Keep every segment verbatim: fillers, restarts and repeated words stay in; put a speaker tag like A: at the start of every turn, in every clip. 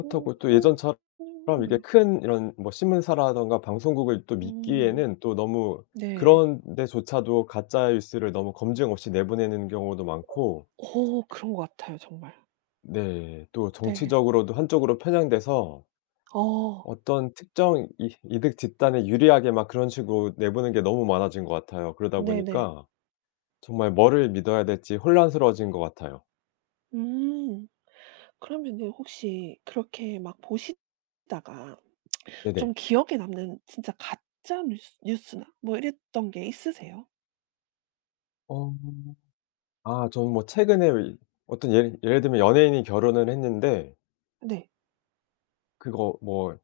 A: 어
B: 또
A: 그런
B: 예전처럼 이렇게
A: [unintelligible]
B: 큰 이런 뭐 신문사라든가 방송국을 또
A: 음.
B: 믿기에는 또 너무
A: 네.
B: 그런 데조차도 가짜 뉴스를 너무 검증 없이 내보내는 경우도 많고
A: 어 그런 것 같아요 정말.
B: 네. 또
A: 네.
B: 정치적으로도 한쪽으로 편향돼서
A: 어.
B: 어떤 특정 이 이득 집단에 유리하게 막 그런 식으로 내보낸 게 너무 많아진 것 같아요. 그러다
A: 네네.
B: 보니까 정말 뭐를 믿어야 될지 혼란스러워진 것 같아요.
A: 음 그러면은 혹시 그렇게 막 보시다가 좀
B: 네네.
A: 기억에 남는 진짜 가짜 뉴스 뉴스나 뭐 이랬던 게 있으세요?
B: 어. 아 저는 뭐 최근에의 어떤 예를 예를 들면 연예인이 결혼을 했는데
A: 네.
B: 그거 뭐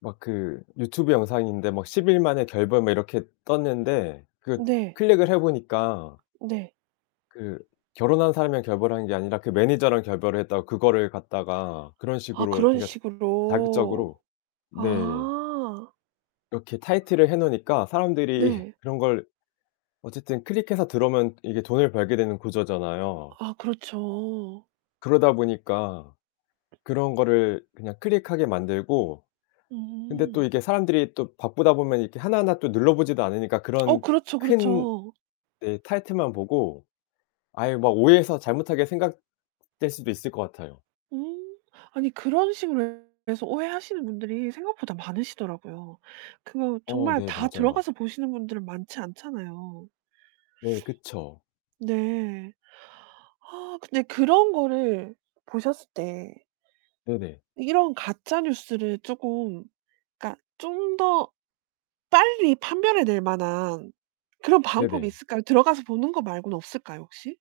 B: 막 그 유튜브 영상인데 뭐 '십 일 만에 결별' 뭐 이렇게 떴는데 그거
A: 네.
B: 클릭을 해 보니까
A: 네.
B: 그 결혼한 사람이랑 결별한 게 아니라 그 매니저랑 결별을 했다고 그거를 갖다가 그런
A: 아
B: 식으로
A: 그런
B: 그러니까
A: 식으로.
B: 자극적으로 네.
A: 아.
B: 이렇게 타이틀을 해 놓으니까 사람들이
A: 네.
B: 그런 걸 어쨌든 클릭해서 들어오면 이게 돈을 벌게 되는 구조잖아요.
A: 아 그렇죠.
B: 그러다 보니까 그런 거를 그냥 클릭하게 만들고 근데 또
A: 음.
B: 이게 사람들이 또 바쁘다 보면 이렇게 하나하나 또 눌러보지도 않으니까
A: 어
B: 그런
A: 그렇죠,
B: 큰
A: 그렇죠.
B: 네 타이틀만 보고 아예 막 오해해서 잘못하게 생각될 수도 있을 것 같아요.
A: 음. 아니 그런 식으로 해서 오해하시는 분들이 생각보다 많으시더라고요. 그거
B: 어
A: 정말
B: 네
A: 다
B: 맞아요.
A: 들어가서 보시는 분들은 많지 않잖아요.
B: 네. 그쵸.
A: 네. 아 근데 그런 거를 보셨을 때
B: 네네.
A: 이런 가짜 뉴스를 쪼금 그러니까 좀 더 빨리 판별해 낼 만한 그런 방법이
B: 네네.
A: 있을까요? 들어가서 보는 거 말고는 없을까요 혹시?